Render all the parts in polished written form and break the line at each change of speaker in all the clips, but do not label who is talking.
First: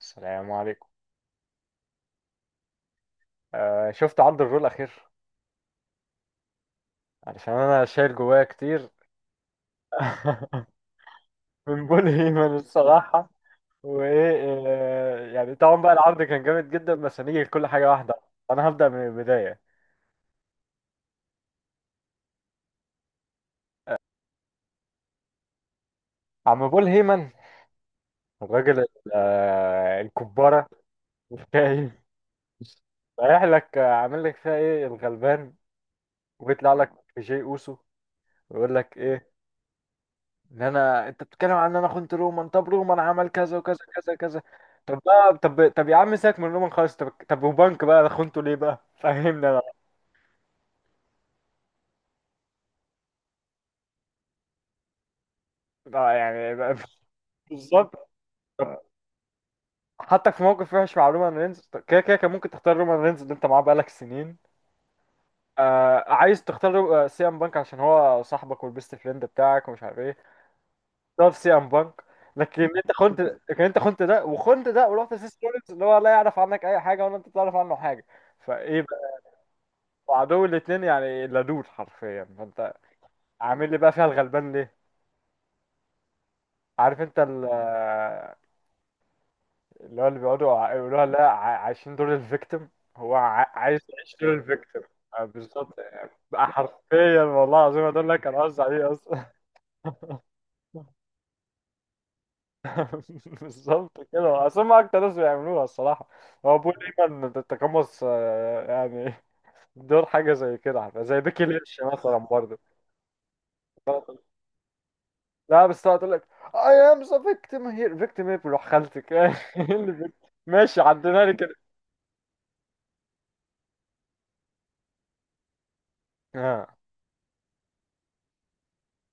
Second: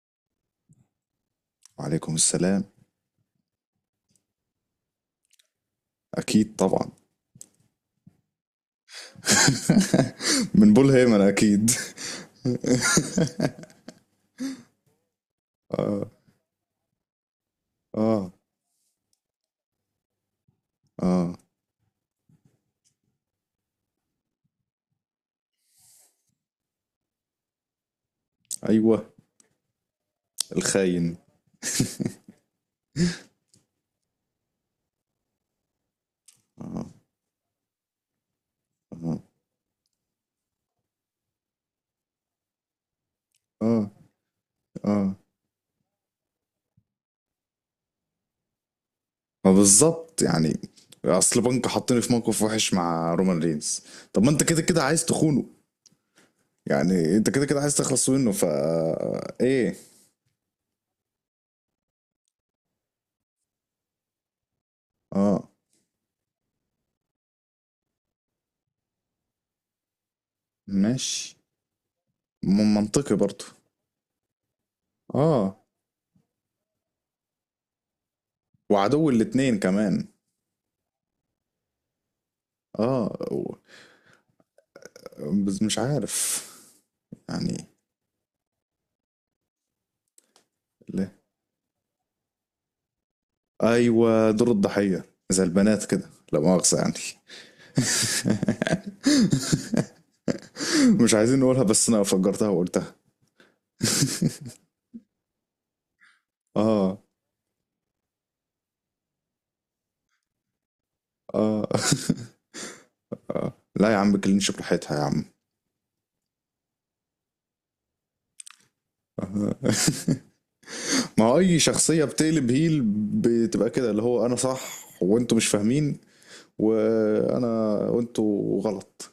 السلام عليكم.
وعليكم السلام.
آه شفت عرض الرول الأخير؟
أكيد طبعا.
علشان أنا شايل جوايا كتير.
من بول هيمن أكيد.
من بول هيمن الصراحة. وإيه، يعني طبعا بقى
آه.
العرض كان جامد جدا، بس هنيجي لكل حاجة واحدة.
آه.
أنا هبدأ من البداية.
آه.
عم بول هيمن، الراجل
أيوه.
الكبارة،
الخاين.
الكاهن، رايح لك، عامل لك فيها إيه الغلبان، ويطلع
آه.
لك في جي أوسو ويقول لك
آه.
إيه؟ ان انت بتتكلم عن ان انا خنت رومان. طب رومان عمل كذا وكذا
آه.
كذا كذا. طب
آه.
بقى، طب يا عم سيبك من رومان خالص. طب وبنك بقى انا خنته ليه بقى؟ فهمني
ما
انا.
بالظبط يعني. أصل بنك حطني في موقف وحش مع رومان رينز. طب ما أنت كده كده عايز تخونه،
آه يعني بقى-
يعني أنت كده كده عايز تخلص
بالظبط.
منه، فا إيه؟
حطك في موقف وحش مع رومان رينز، طب كده كده كان ممكن تختار رومان رينز اللي انت معاه بقالك سنين.
آه.
آه عايز تختار سي ام بانك عشان هو صاحبك والبيست فريند بتاعك ومش عارف ايه. طب
ماشي.
سي ام بانك، لكن
م-
انت
منطقي
خنت.
برضه.
لكن انت خنت ده وخنت ده، ورحت لسيس
آه.
رولينز اللي هو لا يعرف عنك اي حاجه ولا انت تعرف عنه حاجه. فايه؟
وعدو الاتنين كمان.
وعدو الاتنين يعني، لدود حرفيا. فانت
آه.
عامل لي بقى فيها الغلبان ليه؟
بس مش عارف
عارف انت
يعني
اللي هو اللي بيقعدوا يقولوها،
ليه.
لا ع- عايشين دور الفيكتيم. هو عايز يعيش
ايوه،
دور
دور
الفيكتيم.
الضحيه.
آه،
زي
بالظبط.
البنات كده، لا
بقى
مؤاخذه يعني.
حرفيا والله العظيم هدول لك كان قصدي عليه اصلا.
مش عايزين نقولها بس انا فجرتها وقلتها.
بالظبط كده، اصل هم اكتر ناس بيعملوها الصراحه. هو بول
اه.
دايما تتقمص، يعني، دور حاجه زي كده، زي بيكي
اه.
لينش مثلا برضه.
اه لا يا عم، كلينش براحتها يا عم.
لا بس هتقول لك، I am the victim here. Victim ايه بروح خالتك؟ إيه ماشي عدينا
ما
لي
هو
كده.
اي شخصيه بتقلب هيل بتبقى كده، اللي هو انا صح وانتوا مش فاهمين،
اه
وانا وانتوا غلط.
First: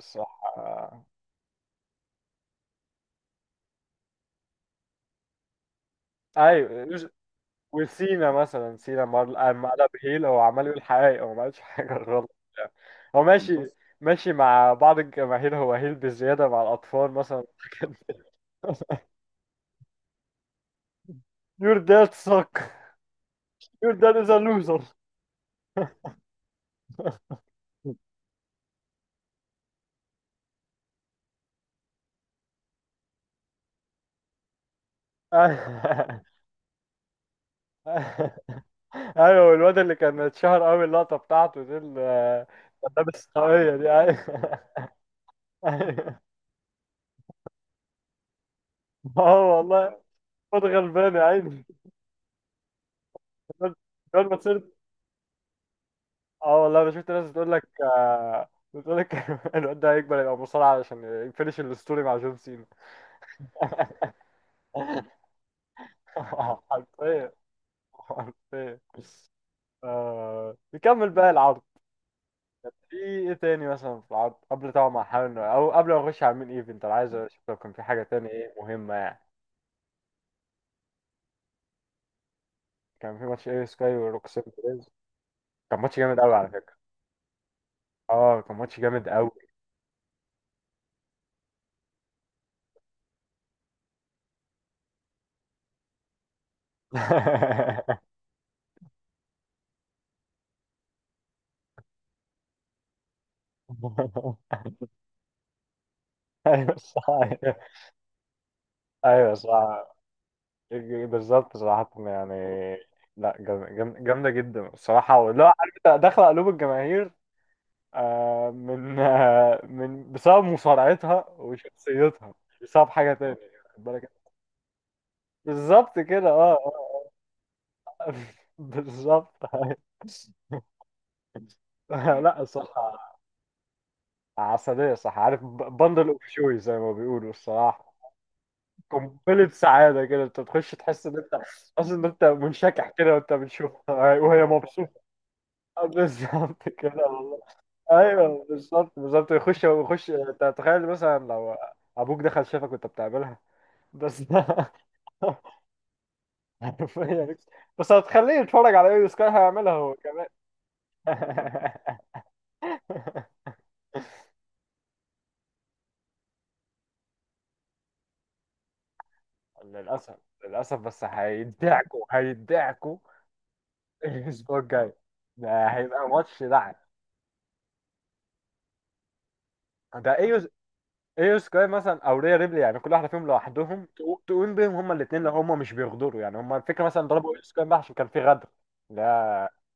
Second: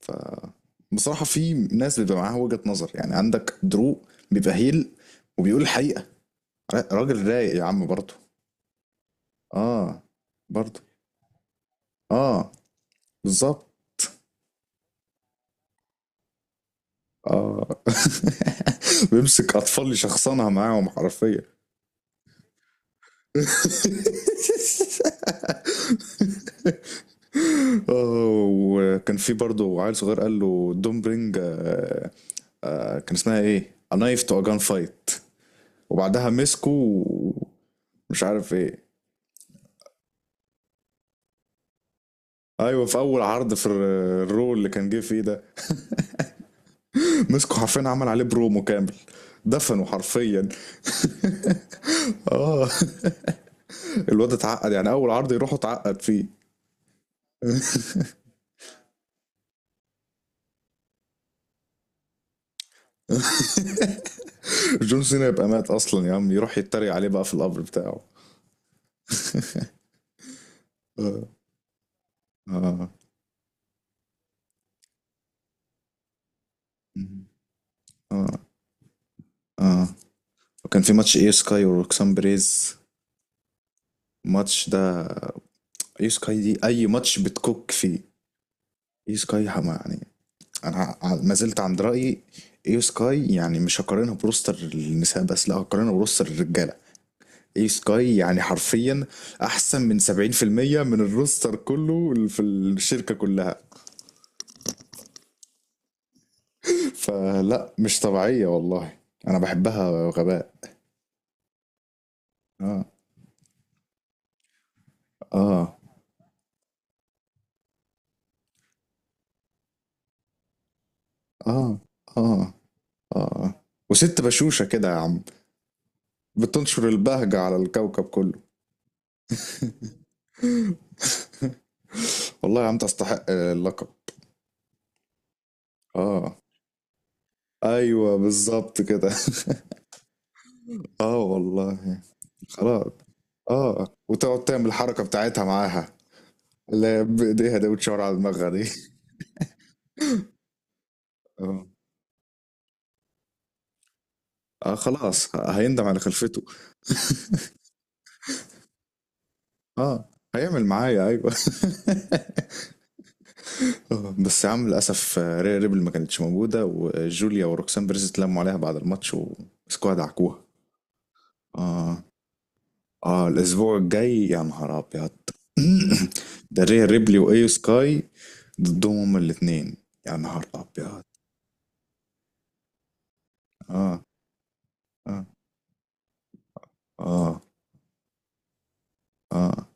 ف
صح آه.
بصراحة في ناس بيبقى معاها وجهة نظر، يعني عندك دروق بيبقى هيل وبيقول الحقيقة.
ايوه
را- راجل رايق يا عم برضه.
وسينا مثلا، لما قلب
اه.
هيل هو عمال
برضه.
يقول حقائق، هو ما قالش حاجه غلط.
اه.
هو ماشي،
بالظبط.
بص، ماشي مع بعض الجماهير، هو هيل بزياده مع الاطفال مثلا.
اه. بيمسك اطفال يشخصنها معاهم حرفيا.
Your dad suck. Your dad is a loser.
اه، وكان في برضه عيل صغير قال له دون برينج. آه. آه كان اسمها ايه A knife to a gun fight. وبعدها مسكه، مش عارف ايه.
ايوه الواد اللي كان اتشهر قوي اللقطه بتاعته دي، اللي
ايوه
كان
في اول
لابس
عرض في
خاويه دي، ايوه.
الرو اللي كان جه فيه ده.
اه
مسكوا حرفيا، عمل عليه برومو كامل، دفنوا
والله.
حرفيا.
خد غلبان يا عيني.
اه.
الواد
الواد
ما
اتعقد
صرت.
يعني، اول عرض يروح اتعقد فيه.
اه والله انا شفت ناس بتقول لك، آه، بتقول لك، الواد ده هيكبر يبقى مصارع علشان يفinish الستوري مع جون سينا.
جون سينا يبقى مات اصلا يا عم، يروح يتريق عليه بقى
حرفيا.
في القبر بتاعه.
حرفيا. آه، نكمل
اه.
بقى العرض.
اه.
في ايه تاني مثلا في العرض، قبل طبعا ما احاول، او قبل ما نخش على المين ايفنت، انا عايز اشوف لو كان في حاجه تاني
اه.
ايه مهمه يعني.
اه. وكان في ماتش اي سكاي وروكسان بريز.
كان في ماتش ايه سكاي وروكسين
الماتش
بريز.
ده،
كان ماتش
اي
جامد قوي
سكاي
على
دي
فكره.
اي ماتش بتكوك فيه.
اه كان ماتش جامد
اي
قوي.
سكاي حما يعني. انا ما زلت عند رايي. ايو سكاي يعني مش هقارنها بروستر النساء، بس لا هقارنها بروستر الرجاله. ايو سكاي يعني حرفيا احسن من 70% من الروستر كله اللي في الشركه كلها.
ايوه صح.
فلا، مش طبيعيه والله.
ايوه
انا
صح.
بحبها غباء.
بالظبط صراحة يعني.
اه.
لا جامدة جدا الصراحة، لا عارف
اه.
انت داخلة قلوب الجماهير، من من بسبب مصارعتها
اه.
وشخصيتها،
اه.
مش بسبب حاجة تانية يعني،
اه.
خد بالك
وست
انت.
بشوشه كده يا عم،
بالظبط كده اه
بتنشر
آه.
البهجه على الكوكب كله.
بالظبط. لا
والله يا عم
الصراحة،
تستحق اللقب.
عسلية صح، عارف بندل اوف
اه.
شوي زي ما بيقولوا الصراحة.
ايوه بالظبط كده.
قنبلة سعادة كده، انت تخش تحس ان
اه
انت اصلا،
والله.
ان انت منشكح
خلاص.
كده وانت
اه،
بتشوفها وهي
وتقعد تعمل
مبسوطة.
الحركة بتاعتها معاها،
بالظبط
اللي
كده
هي
والله.
بإيديها دي وتشاور على
ايوه
دماغها دي.
بالظبط بالظبط، يخش يخش، انت تخيل مثلا لو
اه.
ابوك دخل شافك وانت بتعملها. بس
خلاص هيندم على خلفته.
حرفيا. بس هتخليه يتفرج على ايه سكاي هيعملها هو
اه.
كمان.
هيعمل معايا، ايوه. بس يا عم للاسف. ريا ريبل ما كانتش موجوده، وجوليا وروكسان بيريز اتلموا عليها بعد الماتش ومسكوها
للاسف.
دعكوها.
للاسف، بس هيدعكوا
اه.
هيدعكوا.
اه الاسبوع الجاي يا
الاسبوع
نهار
الجاي
ابيض.
ده هيبقى ماتش
ده
لعب.
ريا ريبلي وايو سكاي ضدهم هما الاتنين. يا
ده
نهار
ايه؟
ابيض.
ايه سكاي مثلا او ريا ريبلي يعني كل واحده فيهم لوحدهم
اه.
تقوم بيهم هما الاثنين
اه.
لو هما مش بيغدروا يعني. هما الفكره مثلا ضربوا
اه.
ايه سكاي بقى عشان كان في غدر. لا،
اه.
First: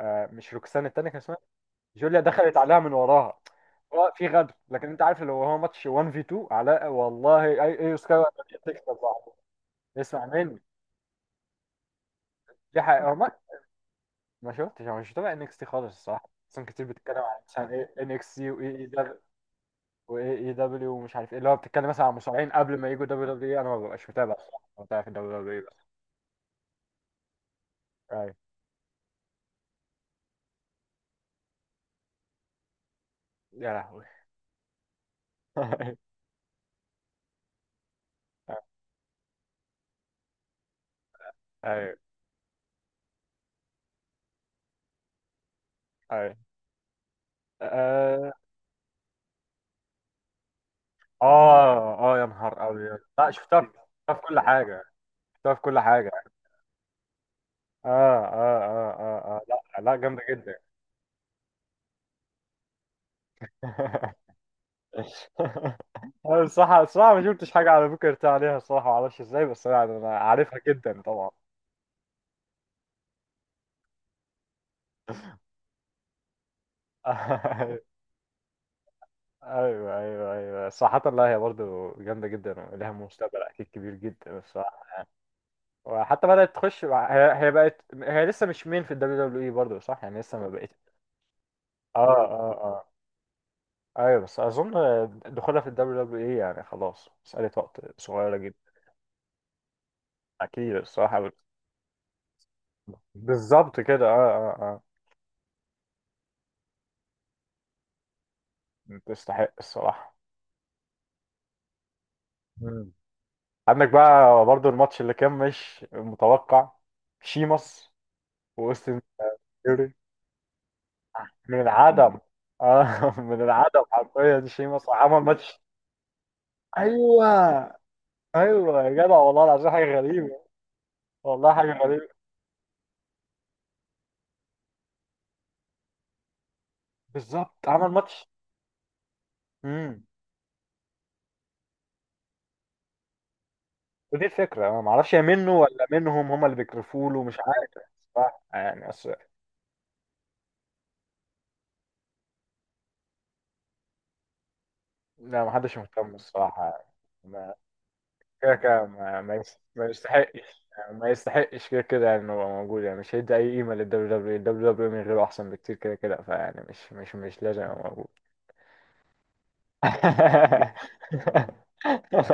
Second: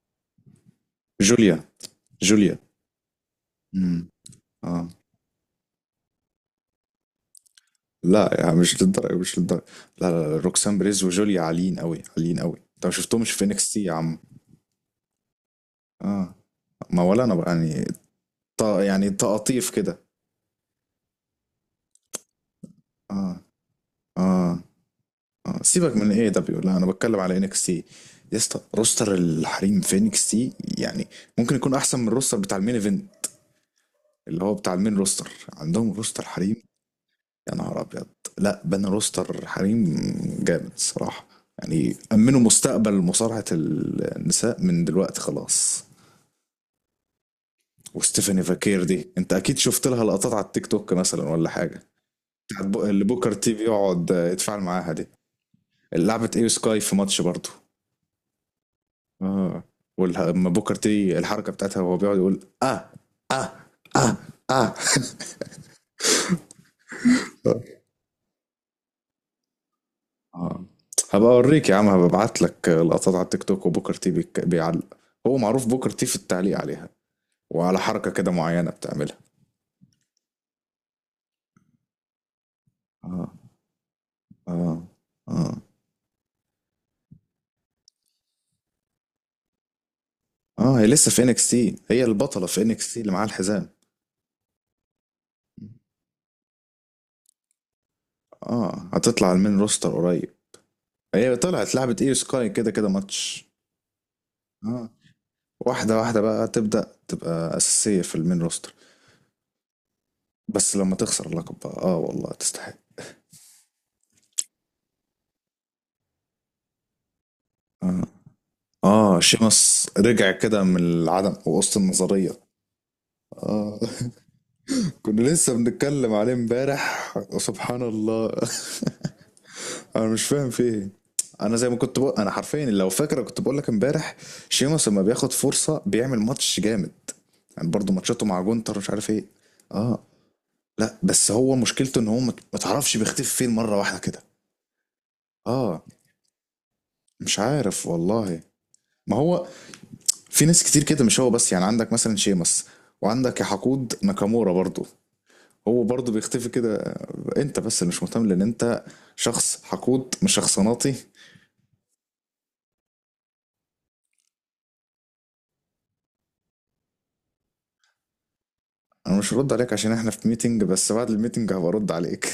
آه مش روكسان، التانيه كان اسمها
جوليا.
جوليا، دخلت
جوليا.
عليها من وراها.
امم.
هو في غدر، لكن
اه
انت عارف لو هو ماتش 1 في 2 علاء والله اي، اي سكاي
لا يا عم، مش
تكسب
للدرجه
لوحده.
مش للدرجه. لا
اسمع
لا، لا.
مني.
روكسان بريز وجوليا عاليين قوي، عاليين قوي.
دي
انت ما
حقيقه، هو ما
شفتهمش في انكس تي يا عم.
ما شفتش، انا مش متابع ان اكس تي خالص الصراحه،
اه.
اصلا كتير
ما
بتتكلم
ولا انا
عن
بقى
مثلا
يعني.
ايه ان اكس تي واي اي،
يعني تقاطيف كده.
واي اي دبليو ومش عارف ايه، اللي هو بتتكلم مثلا عن مصارعين قبل ما يجوا دبليو
اه.
دبليو اي. انا ما ببقاش متابع
اه.
الصراحه، ما بتابع في دبليو دبليو اي
اه
بس.
سيبك من ايه دبليو، لا انا بتكلم على انكس تي.
ايوه.
يا اسطى روستر الحريم في انكس تي يعني ممكن يكون احسن من الروستر بتاع المين ايفنت،
يا لهوي.
اللي هو بتاع المين روستر. عندهم روستر حريم، يا نهار ابيض. لا بنى، روستر حريم جامد الصراحه.
ايوه
يعني امنوا مستقبل مصارعه النساء من دلوقتي خلاص.
ايوه اه
وستيفاني فاكير دي انت اكيد شفت لها لقطات على التيك توك مثلا ولا حاجه.
اه، آه، يا
بتاعت
نهار
بو-
ابيض.
اللي
لا
بوكر تي في يقعد
شفتها في كل
يتفاعل
حاجه.
معاها دي،
شفتها في كل
اللي
حاجه.
لعبت ايو سكاي في ماتش برضه.
اه اه اه اه، آه. لا
اه.
لا جامده
ولما
جدا.
بوكر تي الحركه بتاعتها وهو بيقعد يقول اه. اه. اه. اه.
انا الصراحه الصراحه ما شفتش حاجه على بوكر تي عليها الصراحه، ما اعرفش ازاي، بس أنا عارفها
اه.
جدا
هبقى
طبعا.
اوريك يا عم، هبقى ابعت لك لقطات على التيك توك وبوكر تي بيعلق. هو معروف بوكر تي في التعليق عليها وعلى حركة كده معينة بتعملها.
ايوه ايوه ايوه، صراحة لا هي برضه جامدة جدا، ولها
اه.
مستقبل اكيد كبير جدا
اه.
الصراحة.
اه.
وحتى بدأت تخش هي بقت، هي لسه مش مين في الدبليو دبليو اي برضه صح يعني، لسه ما
اه. هي
بقتش.
لسه في انكس تي،
اه
هي البطلة
اه
في
اه.
انكس تي اللي معاها الحزام.
ايوه بس اظن دخولها في الدبليو دبليو اي يعني خلاص مسألة وقت صغيرة جدا.
اه هتطلع المين روستر قريب.
اكيد الصراحة.
هي طلعت لعبة ايو سكاي كده كده ماتش.
بالظبط كده اه اه.
اه. واحدة واحدة بقى تبدأ تبقى أساسية في المين روستر.
اه تستحق الصراحة.
بس لما تخسر اللقب بقى، اه والله تستحق.
مم. عندك بقى برضه الماتش اللي كان مش متوقع، شيمس
اه.
واوستن،
اه. شيمس رجع كده من العدم
من
وسط
العدم.
النظرية.
اه من
اه.
العدم حرفيا، شيما صح عمل
كنا لسه
ماتش.
بنتكلم عليه امبارح
ايوه
سبحان الله.
ايوه يا جدع والله العظيم حاجه
انا مش
غريبه.
فاهم في ايه.
والله
انا زي
حاجه
ما كنت
غريبه.
بقول، انا حرفيا لو فاكره كنت بقول لك امبارح، شيمس لما بياخد فرصه بيعمل ماتش جامد.
بالظبط
يعني
عمل
برضه ماتشاته
ماتش.
مع جونتر مش عارف ايه. اه.
امم.
لا بس هو مشكلته ان هو ما تعرفش بيختفي فين مره واحده كده.
ودي الفكره، انا ما اعرفش هي منه
اه.
ولا منهم هم اللي بيكرفوا له، مش
مش
عارف.
عارف والله.
صح يعني اصل.
ما هو في ناس كتير كده مش هو بس، يعني عندك مثلا شيمس، وعندك يا حقود ناكامورا برضو.
لا ما حدش
هو برضه
مهتم
بيختفي
الصراحه
كده.
يعني. ما
انت بس اللي مش مهتم لان
كده
انت
كده
شخص
ما
حقود
يستحقش
مش شخصناتي.
يعني، ما يستحقش كده كده يعني انه يبقى موجود، يعني مش هيدي اي قيمه للدبليو دبليو دبليو دبليو، من غيره احسن بكتير كده كده، فيعني مش مش لازم يبقى موجود.
انا مش هرد عليك عشان احنا في ميتنج، بس بعد الميتنج هبقى ارد عليك.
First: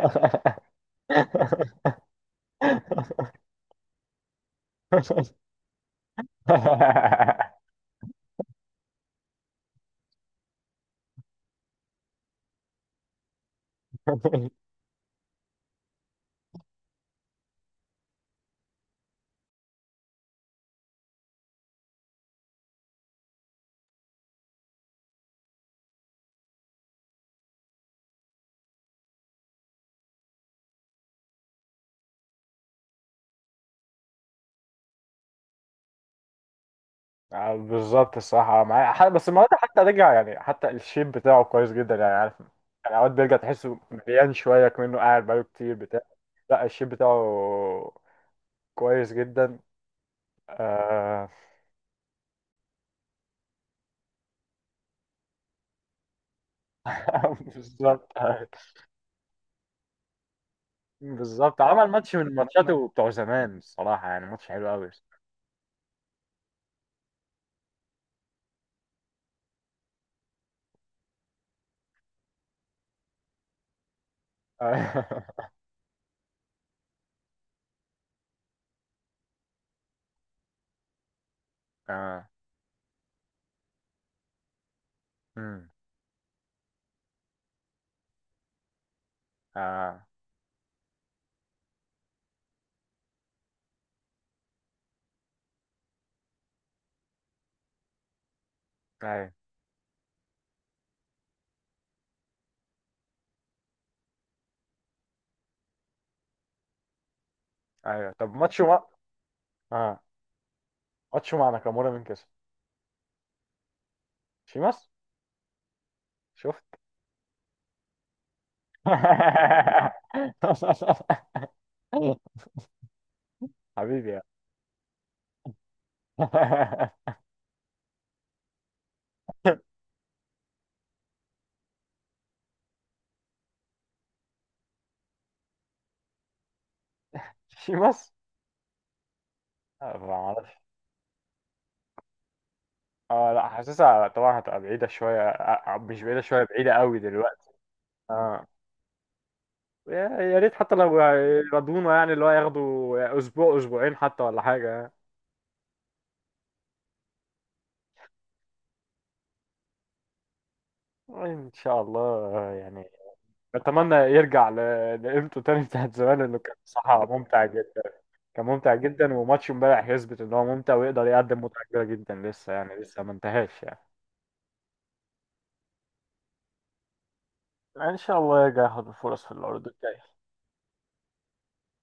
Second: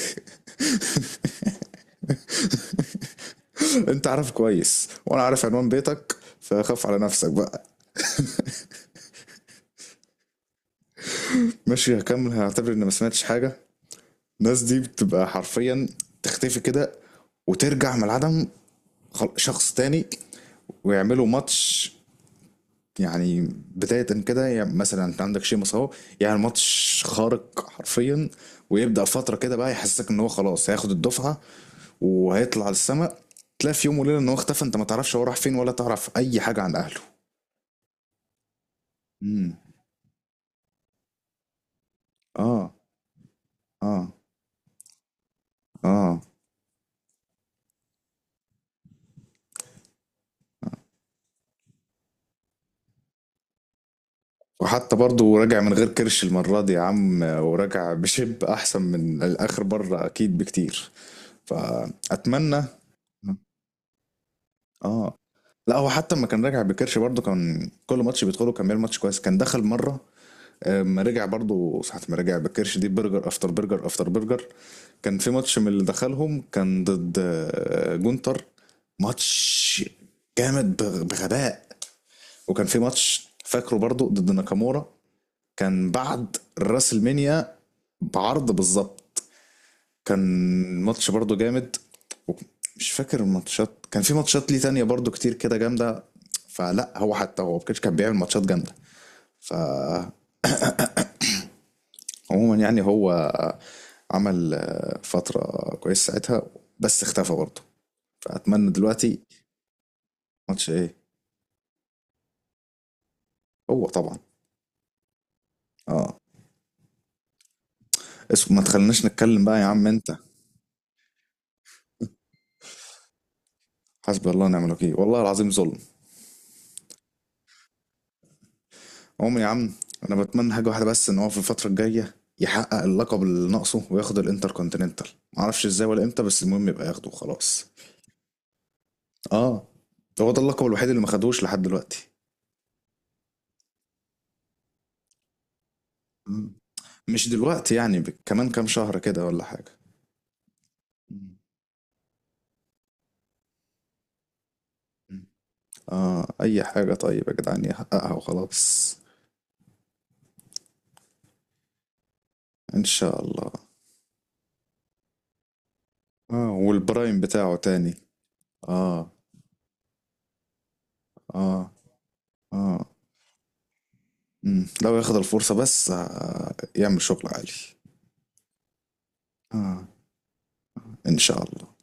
انت عارف كويس وانا عارف عنوان بيتك، فخاف على نفسك بقى. ماشي، هكمل هعتبر اني ما سمعتش حاجه. الناس دي بتبقى حرفيا تختفي كده وترجع من العدم شخص تاني، ويعملوا ماتش يعني بداية كده. يعني مثلا انت عندك شيمس اهو، يعني ماتش خارق حرفيا، ويبدأ فترة كده بقى يحسسك ان هو خلاص هياخد الدفعة وهيطلع السماء. تلاقي في يوم وليلة ان هو اختفى، انت ما تعرفش هو راح فين ولا تعرف اي حاجة عن اهله.
آه، بالظبط الصراحة. بس النهارده
امم.
حتى رجع، يعني حتى الشيب بتاعه كويس جدا يعني، عارف،
اه.
يعني اوقات بيرجع تحسه
اه.
مليان شوية، كمنه قاعد بقاله كتير بتاع.
اه.
لا الشيب بتاعه كويس جدا. آه.
وحتى برضه راجع من غير كرش المرة دي يا عم، وراجع
بالظبط.
بشيب احسن من الاخر بره اكيد بكتير.
بالظبط عمل ماتش من
فاتمنى.
ماتشاته بتوع زمان الصراحة، يعني ماتش حلو قوي.
اه. لا هو حتى لما كان راجع بكرش برضه كان كل ماتش بيدخله كان بيعمل ماتش كويس، كان دخل مره. اما رجع برضه ساعة ما رجع بكرش دي برجر افتر برجر افتر برجر.
اه
كان في ماتش من اللي دخلهم كان ضد جونتر. ماتش جامد بغباء.
اه.
وكان في ماتش فاكره برضه ضد ناكامورا،
أمم.
كان بعد الراسلمينيا بعرض بالظبط.
آه.
كان ماتش برضو جامد. وك- مش فاكر الماتشات، كان في ماتشات ليه تانية برضو كتير كده جامدة. فلا هو حتى هو كده كان بيعمل ماتشات جامدة. فعموما يعني هو عمل فترة كويسة ساعتها، بس اختفى برضه.
ايوه طب ماتشو
فأتمنى
ما.
دلوقتي
اه
ماتش ايه.
ماتشو مع ناكامورا مين كسب؟
هو طبعا.
شيماس.
اه.
شفت؟
اسم ما تخليناش نتكلم بقى يا عم انت.
حبيبي يا.
حسبي الله ونعم الوكيل والله العظيم ظلم عمري يا عم. انا بتمنى حاجه واحده بس، ان هو في الفتره الجايه يحقق اللقب اللي ناقصه وياخد الانتركونتيننتال. معرفش ازاي ولا امتى، بس المهم يبقى ياخده وخلاص.
شيماس.
اه.
آه، ما
هو ده
اعرفش.
اللقب الوحيد اللي ما خدوش لحد دلوقتي.
اه لا حاسسها طبعا هتبقى بعيده شويه، مش بعيده شويه،
مم.
بعيده قوي
مش
دلوقتي.
دلوقتي يعني، ب-
اه
كمان كام شهر كده ولا حاجه.
يا ريت حتى لو
مم.
يرضونا يعني اللي هو ياخدوا اسبوع اسبوعين حتى ولا حاجه.
مم. اه اي حاجه طيب يا جدعان يحققها وخلاص.
ان شاء الله. آه،
ان
يعني
شاء الله.
اتمنى يرجع لقيمته تاني بتاعت زمان، انه
اه
كان صح
والبرايم
ممتع
بتاعه
جدا.
تاني.
كان ممتع
اه.
جدا، وماتش امبارح يثبت ان هو ممتع، ويقدر يقدم متعة
اه.
كبيرة جدا لسه، يعني
اه.
لسه ما انتهاش يعني.
مم. لو ياخد الفرصه بس يعمل شغل عالي.
ان شاء الله يرجع ياخد الفرص في العروض
اه.
الجاية.
ان شاء الله.